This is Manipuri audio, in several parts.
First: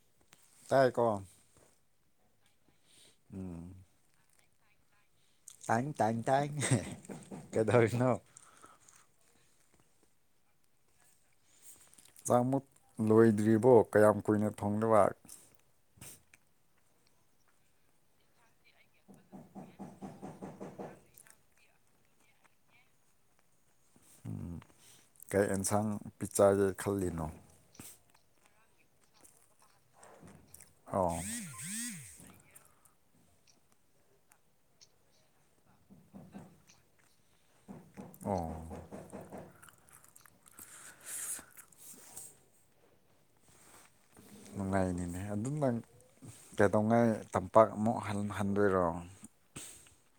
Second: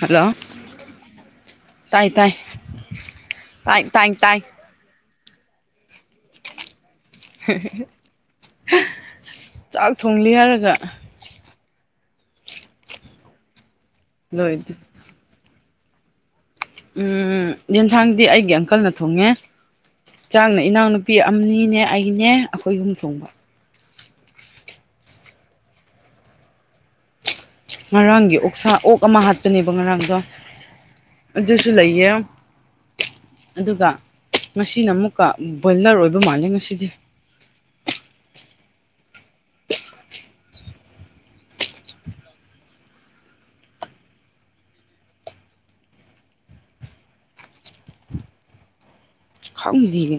ꯍꯜꯂꯣ ꯇꯥꯏꯀꯣ ꯇꯥꯏ ꯎꯝ ꯇꯥꯏꯥꯏ ꯇꯥꯏ ꯇꯥꯏ ꯇꯥꯡ ꯇꯥꯡ ꯇꯥꯏꯥꯡ ꯆꯥꯛ ꯊꯣꯡꯂꯤ ꯍꯥꯏꯔꯒ ꯆꯥꯛ ꯃꯣꯠ ꯂꯣꯏꯗ꯭ꯔꯤꯕꯣ ꯀꯌꯥꯝ ꯀꯨꯏꯅ ꯂꯣꯏꯗꯦ ꯐꯪꯗꯕ ꯎꯝ ꯌꯦꯟꯁꯥꯡꯗꯤ ꯑꯩꯒꯤ ꯑꯪꯀꯜꯅ ꯊꯣꯡꯉꯦ ꯆꯥꯛꯅ ꯏꯅꯥꯎ ꯅꯨꯄꯤ ꯅꯨꯄꯤ ꯑꯅꯤꯅꯦ ꯑꯩꯅꯦ ꯑꯩꯈꯣꯏ ꯌꯨꯝ ꯊꯣꯡꯕ ꯀꯩ ꯑꯦꯟꯁꯥꯡ ꯄꯤꯛ ꯆꯔꯗ ꯈꯜꯂꯤꯅꯣ ꯉꯔꯥꯡꯒꯤ ꯑꯣꯛꯁ ꯑꯣꯛ ꯑꯃ ꯍꯥꯠꯄꯅꯦꯕ ꯉꯔꯥꯡꯗꯣ ꯑꯣ ꯑꯗꯨꯁꯨ ꯂꯩꯌꯦ ꯑꯗꯨꯒ ꯉꯁꯤꯅ ꯑꯃꯨꯛꯀ ꯕꯣꯏꯂꯔ ꯑꯣꯏꯕ ꯃꯥꯜꯂꯦ ꯉꯁꯤꯗꯤ ꯑꯣ ꯅꯨꯡꯉꯥꯏꯅꯤꯅꯦ ꯑꯗꯨꯝꯪ ꯀꯩꯗꯧꯉꯥꯏ ꯇꯝꯄꯥꯛꯃꯨꯛ ꯍꯟꯗꯣꯏꯔꯣ ꯈꯪꯗꯅ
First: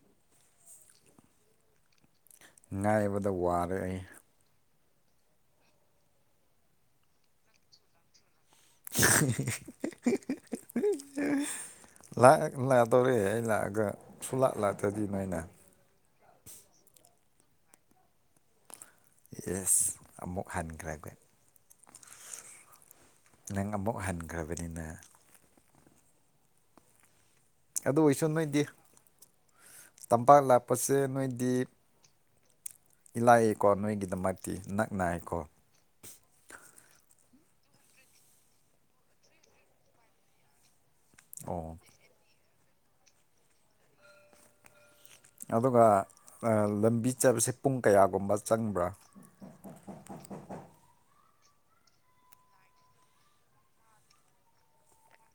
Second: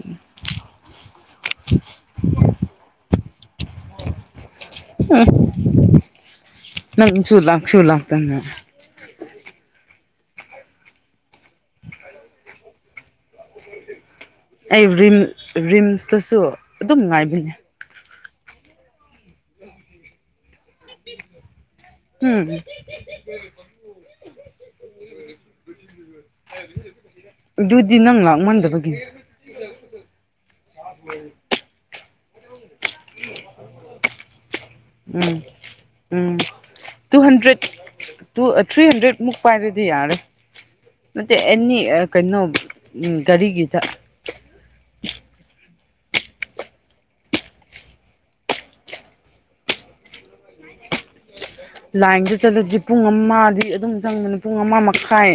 ꯉꯥꯏꯕꯗ ꯋꯥꯔꯦ ꯑꯩ ꯅꯪ ꯆꯨ ꯂ ꯆꯨ ꯂꯥꯛꯇꯅꯦ [inaudible] ꯂꯥꯛꯗꯧꯣꯔꯦ ꯑꯩ ꯂꯥꯛꯑꯒ ꯁꯨꯡꯂꯥꯛ ꯑꯩ ꯂꯥꯛꯇ꯭ꯔꯗꯤ ꯔꯤꯝ ꯅꯣꯏꯅ ꯔꯤꯝꯁꯇꯁꯨ ꯑꯗꯨꯝ ꯉꯥꯏꯕꯅꯦꯡꯡꯡꯡꯡꯡꯡ ꯋꯅꯤꯗ ꯌꯦꯁ ꯑꯃꯨꯛ ꯍꯟꯈ꯭ꯔꯒ ꯎꯝ ꯅꯪ ꯑꯃꯨꯛ ꯍꯟꯈ꯭ꯔꯕꯅꯤꯅ ꯑꯗꯨ ꯑꯗꯨꯗꯤꯅ ꯅꯪ ꯑꯣꯏꯁꯨ ꯅꯣꯏꯗꯤ ꯂꯥꯛꯃꯗꯕꯒꯤ ꯇꯝꯄꯥꯛ ꯂꯥꯛꯄꯁꯦ ꯅꯣꯏꯗꯤ ꯏꯂꯥꯛꯑꯀꯣ ꯅꯣꯏꯒꯤꯗꯃꯛꯇꯤ ꯎꯝ ꯅꯛꯅꯏꯀꯣ ꯎꯝ two hundred two three hundred ꯃꯨꯛ ꯄꯥꯏꯔꯗꯤ ꯌꯥꯔꯦ ꯅꯠꯇꯦ ꯑꯣ ꯑꯦꯅꯤ ꯀꯩꯅꯣ ꯒꯥꯔꯤꯒꯤꯗ ꯑꯗꯨꯒ ꯂꯝꯕꯤ ꯆꯠꯕꯁꯦ ꯄꯨꯡ ꯀꯌꯥꯒꯨꯝꯕ ꯆꯪꯕ꯭ꯔꯥ ꯂꯥꯏꯟꯗ ꯆꯠꯂꯨꯗꯤ ꯄꯨꯡ ꯑꯃꯗꯤ ꯑꯗꯨꯝ ꯆꯪꯕꯅꯤ ꯄꯨꯡ ꯑꯃ ꯃꯈꯥꯏ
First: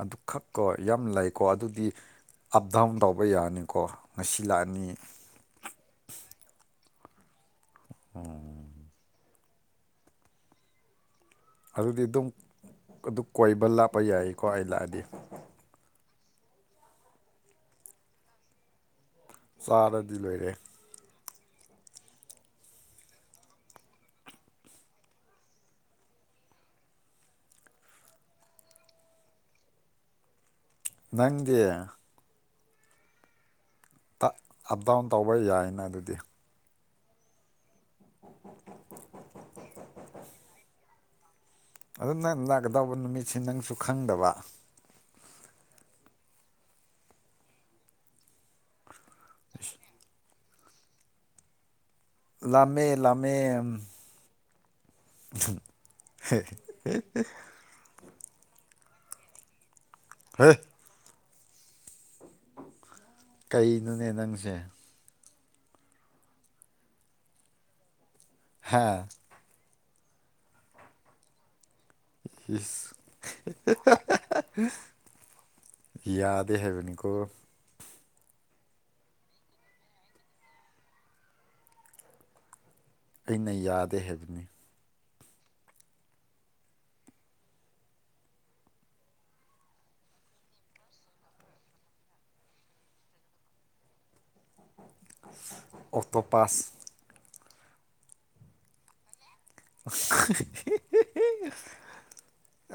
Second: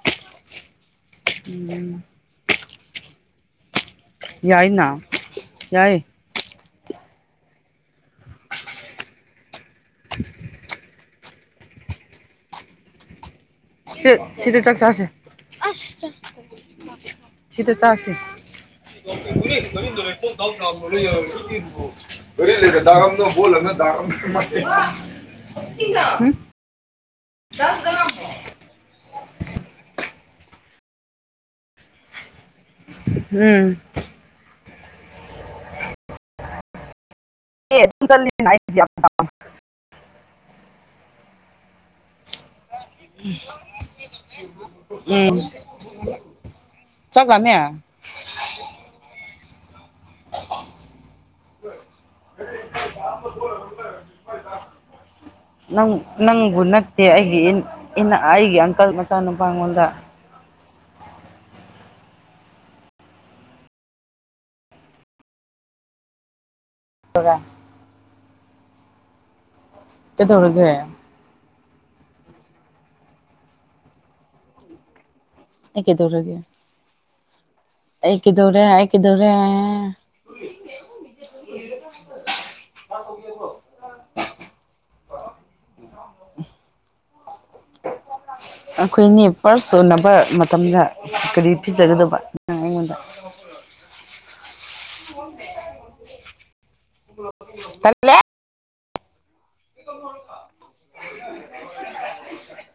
ꯑꯗꯨ ꯈꯛꯀꯣ ꯌꯥꯝ ꯂꯩꯀꯣ ꯑꯗꯨꯗꯤ ꯑꯞ ꯗꯥꯎꯟ ꯇꯧꯕ ꯌꯥꯅꯤꯀꯣ ꯉꯁꯤ ꯂꯥꯛꯑꯅꯤ ꯌꯥꯏꯅ ꯌꯥꯏ ꯎꯝ ꯑꯗꯨꯗꯤ ꯑꯗꯨꯝ ꯑꯗꯨ ꯀꯣꯏꯕ ꯂꯥꯞꯄ ꯃꯇꯝꯗ ꯋꯅꯤꯗ ꫪ ꯌꯥꯏꯀꯣ ꯑꯩ ꯂꯥꯛꯑꯗꯤ ꯑꯁ ꯁꯤꯗ ꯆꯁꯤꯠ ꯦ ꯐꯣꯟ ꯆꯥꯔꯗꯤ ꯂꯣꯏꯔꯦ ꯊ ꯔꯤ ꯂꯩꯦꯇ ꯗꯔꯝꯗ ꯐꯣꯜ ꯍꯥ ꯗꯁ ꯔꯝ ꯅꯒ ꯎꯝ ꯑꯞ ꯗꯥꯎꯟ ꯇꯧꯕ ꯌꯥꯏꯅ ꯑꯗꯨꯗꯤ ꯑꯦ ꯑꯗꯨ ꯆ ꯑꯗꯨ ꯅꯪ ꯂꯥꯛꯀꯗꯧꯕ ꯅꯨꯃꯤꯠꯁꯤ ꯅꯪꯁꯨ ꯈꯪꯗꯕ ꯎꯝ ꯆꯒ ꯃꯌꯥ ꯑ [inaudible] ꯂꯥꯝꯃꯦ ꯂꯥꯝꯃꯦ ꯅꯪ ꯅꯪꯕꯨ ꯅꯠꯇꯦ ꯑꯩꯒꯤ ꯑꯩꯅ ꯑꯩꯒꯤ ꯑꯪꯀꯜ ꯃꯆꯥ ꯅꯨꯨꯄꯥꯉꯣꯟꯗ ꯍ ꯀꯩꯅꯣꯅꯦ ꯅꯪꯁꯦ ꯇꯒꯥ ꯍꯥꯥ ꯗꯧꯔꯒꯦ ꯏꯁ ꯀꯩꯗꯧꯔꯒꯦ ꯌꯥꯗꯦ ꯍꯥꯏꯕꯅꯤꯀꯣ ꯑꯩ ꯀꯗꯧꯔꯦ ꯑꯩ ꯀꯗꯧꯔꯦ ꯑꯩꯅ ꯌꯥꯗꯦ ꯍꯥꯏꯕꯅꯤ ꯑꯩꯈꯣꯏꯅꯤ ꯄꯥꯔꯁ ꯁꯣꯟꯅꯕ ꯃꯇꯝꯗ ꯀꯔꯤ ꯄꯤꯖꯒꯗꯕ ꯑꯩꯉꯣꯟꯗ ꯑꯣꯇꯣ ꯄꯥꯁ ꯇꯟꯂꯦ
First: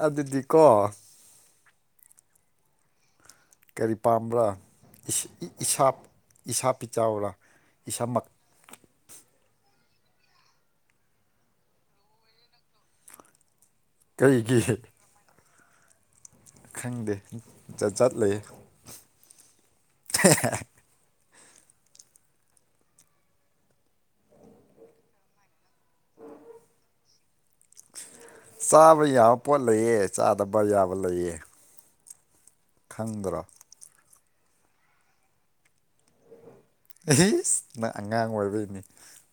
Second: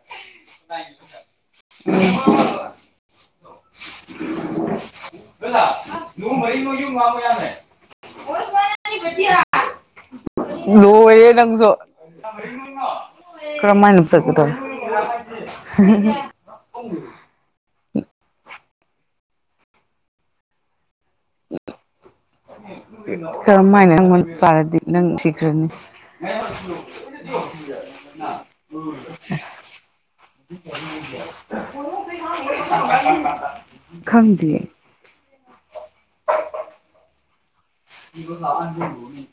ꯑꯗꯨꯗꯤ ꯀꯣ ꯎ ꯀꯔꯤ ꯄꯥꯝꯕ꯭ꯔꯥ ꯏꯁꯥ ꯏꯁꯥ ꯄꯤ ꯆꯥꯎꯔꯥ ꯏꯁꯥꯃꯛ ꯂꯣꯏꯔꯦ ꯅꯪꯁꯨ ꯀꯔꯃꯥꯏꯅ ꯆꯠꯀꯗꯕꯅꯣ ꯀꯔꯤꯒꯤ ꯈꯪꯗꯦꯠ ꯆꯠ ꯂꯩ ꯀꯔꯝ ꯍꯥꯏꯅ ꯅꯪꯉꯣꯟꯗ ꯄꯥꯔꯗꯤ ꯅꯪ ꯊꯤꯈ꯭ꯔꯅꯤ [unintelligible] ꯀꯩ ꯆꯥꯗꯕ ꯌꯥꯕ ꯂꯩꯌꯦ ꯈꯪꯗ꯭ꯔꯣ ꯈꯪꯗꯤꯌꯦ ꯑꯩꯁ ꯅ ꯑꯉꯥꯡ ꯑꯣꯏꯕꯩꯅꯤ [unintelligible] ꯎꯝ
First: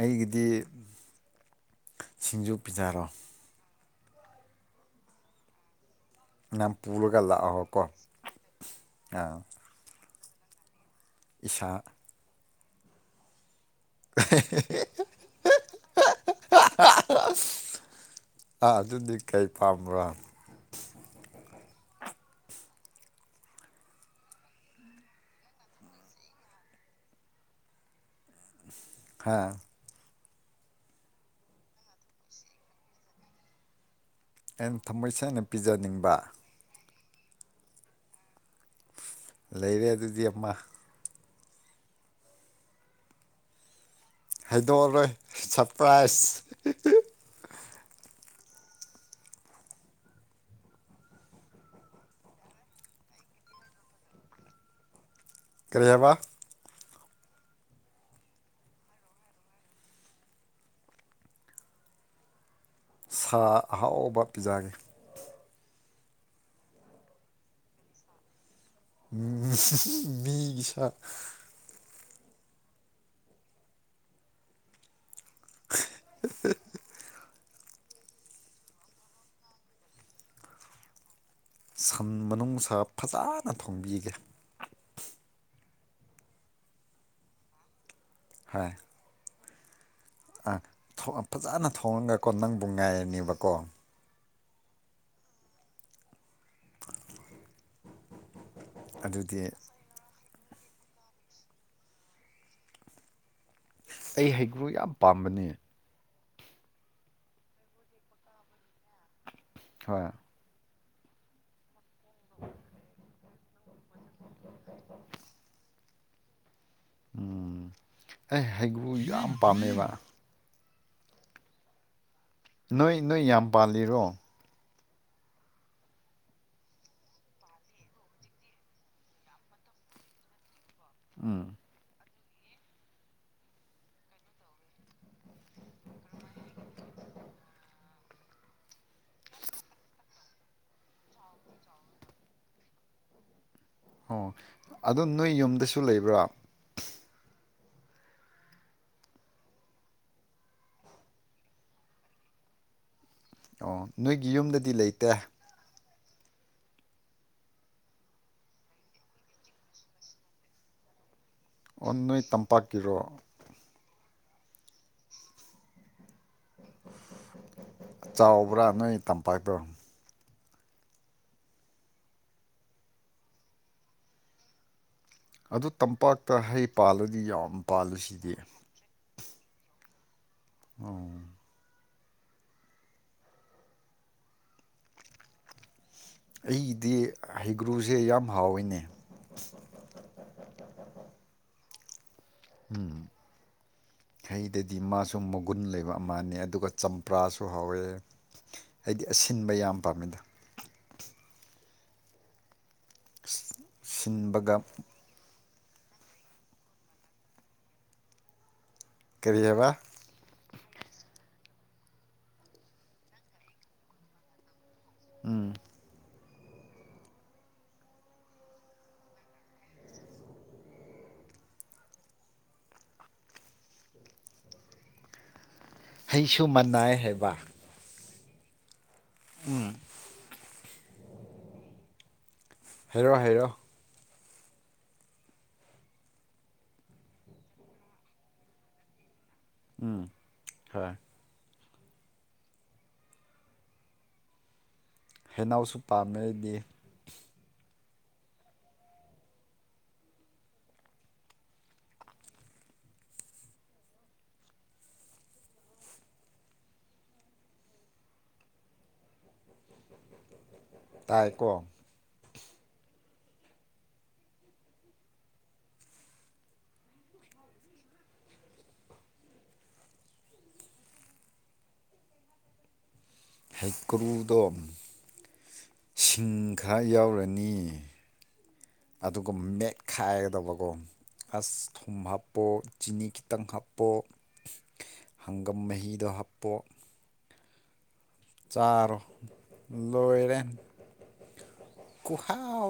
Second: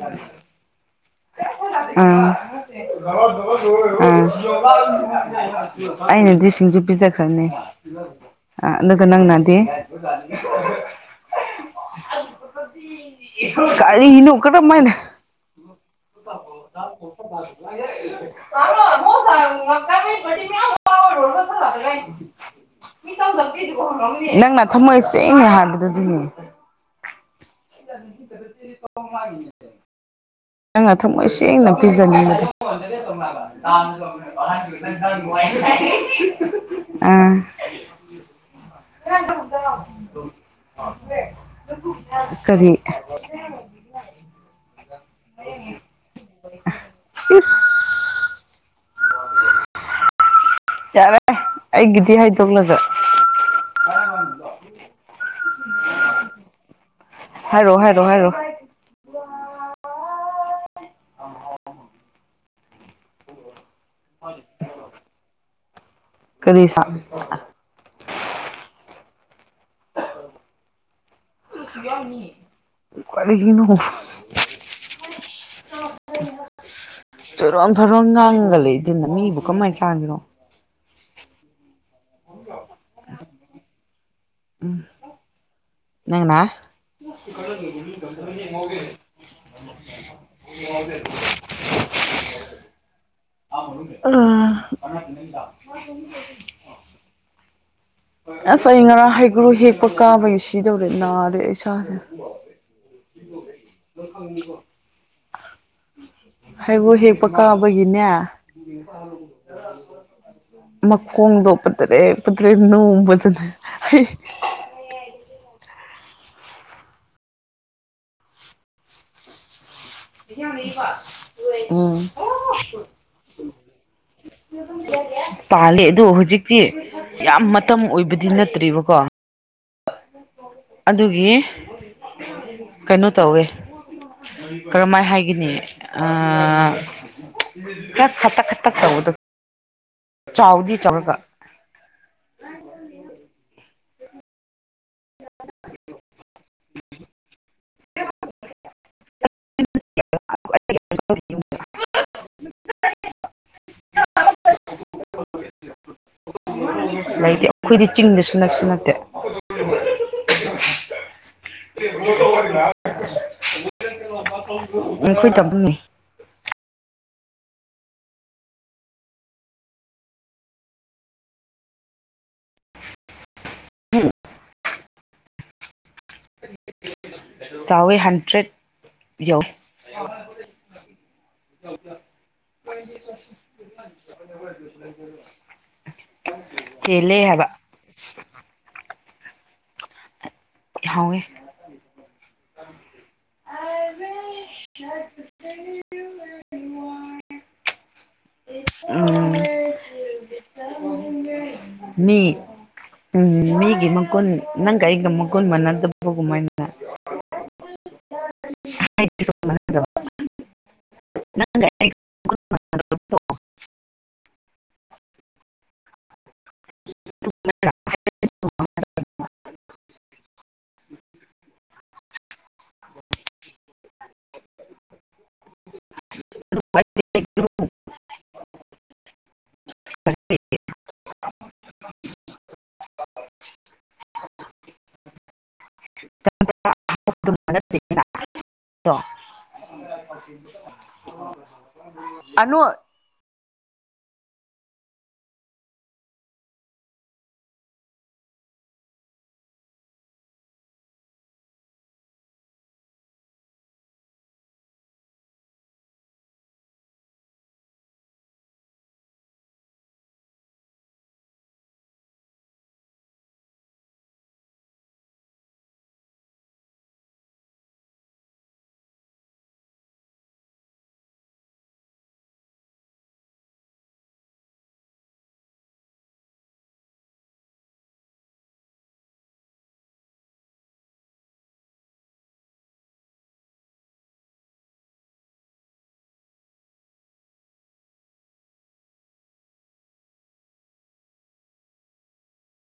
ꯑꯩꯒꯤꯗꯤ ꯁꯤꯡꯖꯨ ꯄꯤꯖꯔꯣ ꯎꯝ ꯑꯩꯅꯗꯤ ꯅꯪ ꯁꯤꯡꯖꯨ ꯄꯨꯔꯒ ꯄꯤꯖꯈ꯭ꯔꯕꯅꯦ ꯂꯥꯛꯑꯣꯀꯣ ꯑ ꯑꯗꯨꯒ ꯑꯥ ꯅꯪꯅꯗꯤ ꯎ ꯏꯁꯥ ꯀꯔꯤꯅꯣ ꯀꯔꯝꯃꯥꯏꯅ ꯑꯥ ꯑꯗꯨꯗꯤ ꯀꯩ ꯄꯥꯝꯕ꯭ꯔꯣ [unintelligible] ꯅꯪꯅ ꯊꯝꯃꯣꯏꯁꯤ ꯇꯦꯡ ꯍꯥꯏꯕꯗꯨ ꯑꯗꯨꯅꯤ ꯍꯥ ꯅꯪꯅ ꯊꯝꯃꯣꯏ ꯁꯦꯡꯅ ꯄꯤꯖꯅꯤꯡꯕꯗ ꯑꯩꯅ ꯊꯝꯃꯣꯏ ꯁꯦꯡꯅ ꯄꯤꯖꯅꯤꯡꯕ ꯑꯥ ꯂꯩꯔꯦ ꯑꯗꯨꯗꯤ ꯑꯃ ꯀꯔꯤ ꯍꯥꯏꯗꯣꯔꯣꯏ ꯁꯔꯄ꯭ꯔꯥꯏꯖ ꯏꯁ ꯌꯥꯔꯦ ꯑꯩꯒꯤꯗꯤ ꯍꯥꯏꯗꯣꯛꯂꯒꯥ ꯀꯗꯣ ꯀꯔꯤꯕ ꯍꯥꯏꯕꯥ ꯍꯥꯏꯔꯛꯑꯣ ꯍꯥꯏꯔꯣ ꯍꯥꯏꯔꯣ ꯁꯥ ꯑꯍꯥꯎꯕ ꯄꯤꯖꯒꯦ ꯀꯔꯤ ꯁꯥ ꯃꯤꯒꯤ ꯁꯥ ꯀꯔꯤꯅꯣ ꯆꯨꯔꯣꯟ ꯐꯔꯣꯟ ꯉꯥꯡꯒ ꯂꯩꯗꯅ ꯃꯤꯕꯨ ꯀꯃꯥꯏꯅ ꯆꯥꯡꯒꯅꯣ ꯁꯟ ꯃꯅꯨꯡꯁ ꯐꯖꯅ ꯊꯣꯡꯕꯤꯒꯦ ꯎꯝ ꯅꯪꯅ ꯍ ꯍꯥꯏ ꯐꯖꯅ ꯊꯣꯡꯉꯒꯀꯣ ꯅꯪꯕꯨ ꯉꯥꯏꯔꯅꯦꯕꯀꯣ ꯑꯥ ꯑꯁ ꯑꯩ ꯉꯔꯥꯡ ꯑꯗꯨꯗꯤ ꯍꯩꯒ꯭ꯔꯨ ꯍꯦꯛꯄ ꯀꯥꯕꯒꯤ ꯁꯤꯗꯧꯔꯦ ꯅꯥꯔꯦ ꯏꯁꯥꯁꯦ ꯑꯩ ꯍꯩꯒ꯭ꯔꯨ ꯌꯥꯝ ꯄꯥꯝꯕꯅꯦ ꯍꯥꯏꯕꯨ ꯍꯦꯛꯄ ꯀꯥꯕꯒꯤꯅꯦ ꯍ ꯍꯣꯏ ꯃꯈꯣꯡꯗꯣ ꯄꯠꯇ꯭ꯔꯦ ꯄꯇ꯭ꯔꯦ ꯅꯣꯡꯕ ꯑꯗꯨꯅ ꯑꯩ ꯍꯩꯒ꯭ꯔꯨ ꯌꯥꯝ ꯄꯥꯝꯃꯦꯕ ꯎꯝ ꯅꯣꯏ ꯅꯣꯏ ꯌꯥꯝ ꯄꯥꯜꯂꯤꯔꯣ ꯄꯥꯂꯦ ꯑꯗꯣ ꯍꯧꯖꯤꯛꯇꯤ ꯌꯥꯝ ꯃꯇꯝ ꯑꯣꯏꯕꯗꯤ ꯅꯠꯇ꯭ꯔꯤꯕꯀꯣ ꯑꯗꯨꯒꯤ ꯀꯩꯅꯣ ꯇꯧꯋꯦ ꯀꯔꯝꯍꯥꯏ ꯍꯥꯏꯒꯅꯤ ꯑ ꯍ ꯈꯇꯛ ꯈꯠꯇꯛ ꯇꯧꯗ ꯆꯥꯎꯗꯤ ꯆꯒ ꯑꯣ ꯑꯗ‌ꯣ ꯅꯣꯏ ꯌꯨꯝꯗꯁꯨ ꯂꯩꯕ꯭ꯔꯥ [unintelligible] ꯑꯣ ꯅꯣꯏꯒꯤ ꯌꯨꯝꯗꯗꯤ ꯂꯩꯇꯦ ꯂꯩꯇꯦ ꯑꯩꯈꯣꯏꯗꯤ ꯆꯤꯡꯗꯁꯨ ꯅꯁꯨ ꯅꯠꯇꯦ ꯑꯣꯟ ꯅꯣꯏ ꯇꯝꯄꯥꯛꯀꯤꯔꯣ ꯎꯝ ꯀꯣꯏꯗ ꯄꯨꯨꯡꯅꯤ ꯆꯥꯎꯕ꯭ꯔꯥ ꯅꯣꯏ ꯇꯝꯄꯥꯛꯇꯣ ꯍ ꯑꯗꯨ ꯇꯝꯄꯥꯛꯇ ꯍꯩ ꯄꯥꯜꯂꯗꯤ ꯌꯥꯝ ꯄꯥꯜꯂꯨꯁꯤꯗꯤ ꯌꯥꯎ ꯑꯣ [unintelligible] ꯑꯩꯗꯤ ꯆꯦꯜꯂꯦ ꯍꯥꯏꯕ ꯍꯩꯒ꯭ꯔꯨꯁꯦ ꯌꯥꯝ ꯍꯥꯎꯋꯏꯅꯦ ꯍꯋꯦ ꯎꯝ ꯍꯩꯗꯗꯤ ꯃꯥꯁꯨ ꯃꯒꯨꯟ ꯂꯩꯕ ꯑꯃꯅꯦ ꯑꯗꯨꯒ ꯆꯝꯄ꯭ꯔꯥꯁꯨ ꯍꯥꯎꯋꯦ ꯎꯝ ꯍꯥꯏꯗꯤ ꯑꯁꯤꯟꯕ ꯌꯥꯝ ꯄꯥꯝꯃꯤꯗ ꯃꯤ ꯎꯝ ꯃꯤꯒꯤ ꯃꯀꯣꯟꯣꯟ ꯁꯤꯟꯕꯒ ꯅꯪ ꯑꯩꯒ ꯀꯟ ꯃꯥꯟꯅ ꯗꯕꯒꯨꯝ ꯃꯥꯏ ꯀꯩꯑꯕ ꯅꯪ ꯎꯝ [unintelligible] ꯍꯩꯁꯨ ꯃꯥꯟꯅꯥꯏ ꯍꯥꯏꯕ ꯑꯣꯏ ꯎꯝ ꯦ [unintelligible] ꯍꯥꯏꯔꯛꯑꯣ ꯍꯥꯏꯔꯛꯑꯣ ꯑꯗꯨꯝ ꯃꯔꯔ [unintelligible] ꯍꯣꯏ ꯑꯅ ꯍ‌ꯦꯅꯧꯁꯨ ꯄꯥꯝꯃꯦ ꯑꯩꯗꯤ ꯇꯥꯏꯀꯣ ꯍꯩ ꯀ꯭ꯔꯨꯗ ꯁꯤꯡ ꯈꯔ ꯌꯥꯎꯔꯅꯤ ꯑꯗꯨꯒ ꯃꯦꯠꯈꯥꯏꯒꯗꯕꯀꯣ ꯑꯁ ꯊꯨꯝ ꯍꯥꯞꯄꯣ ꯆꯤꯅꯤ ꯈꯤꯇꯪ ꯍꯥꯞꯄꯣ ꯍꯪꯒꯝ ꯃꯍꯤꯗꯣ ꯍꯥꯞꯄꯣ ꯆꯥꯔꯣ ꯂꯣꯏꯔꯦꯟ ꯀꯨꯍꯥꯎ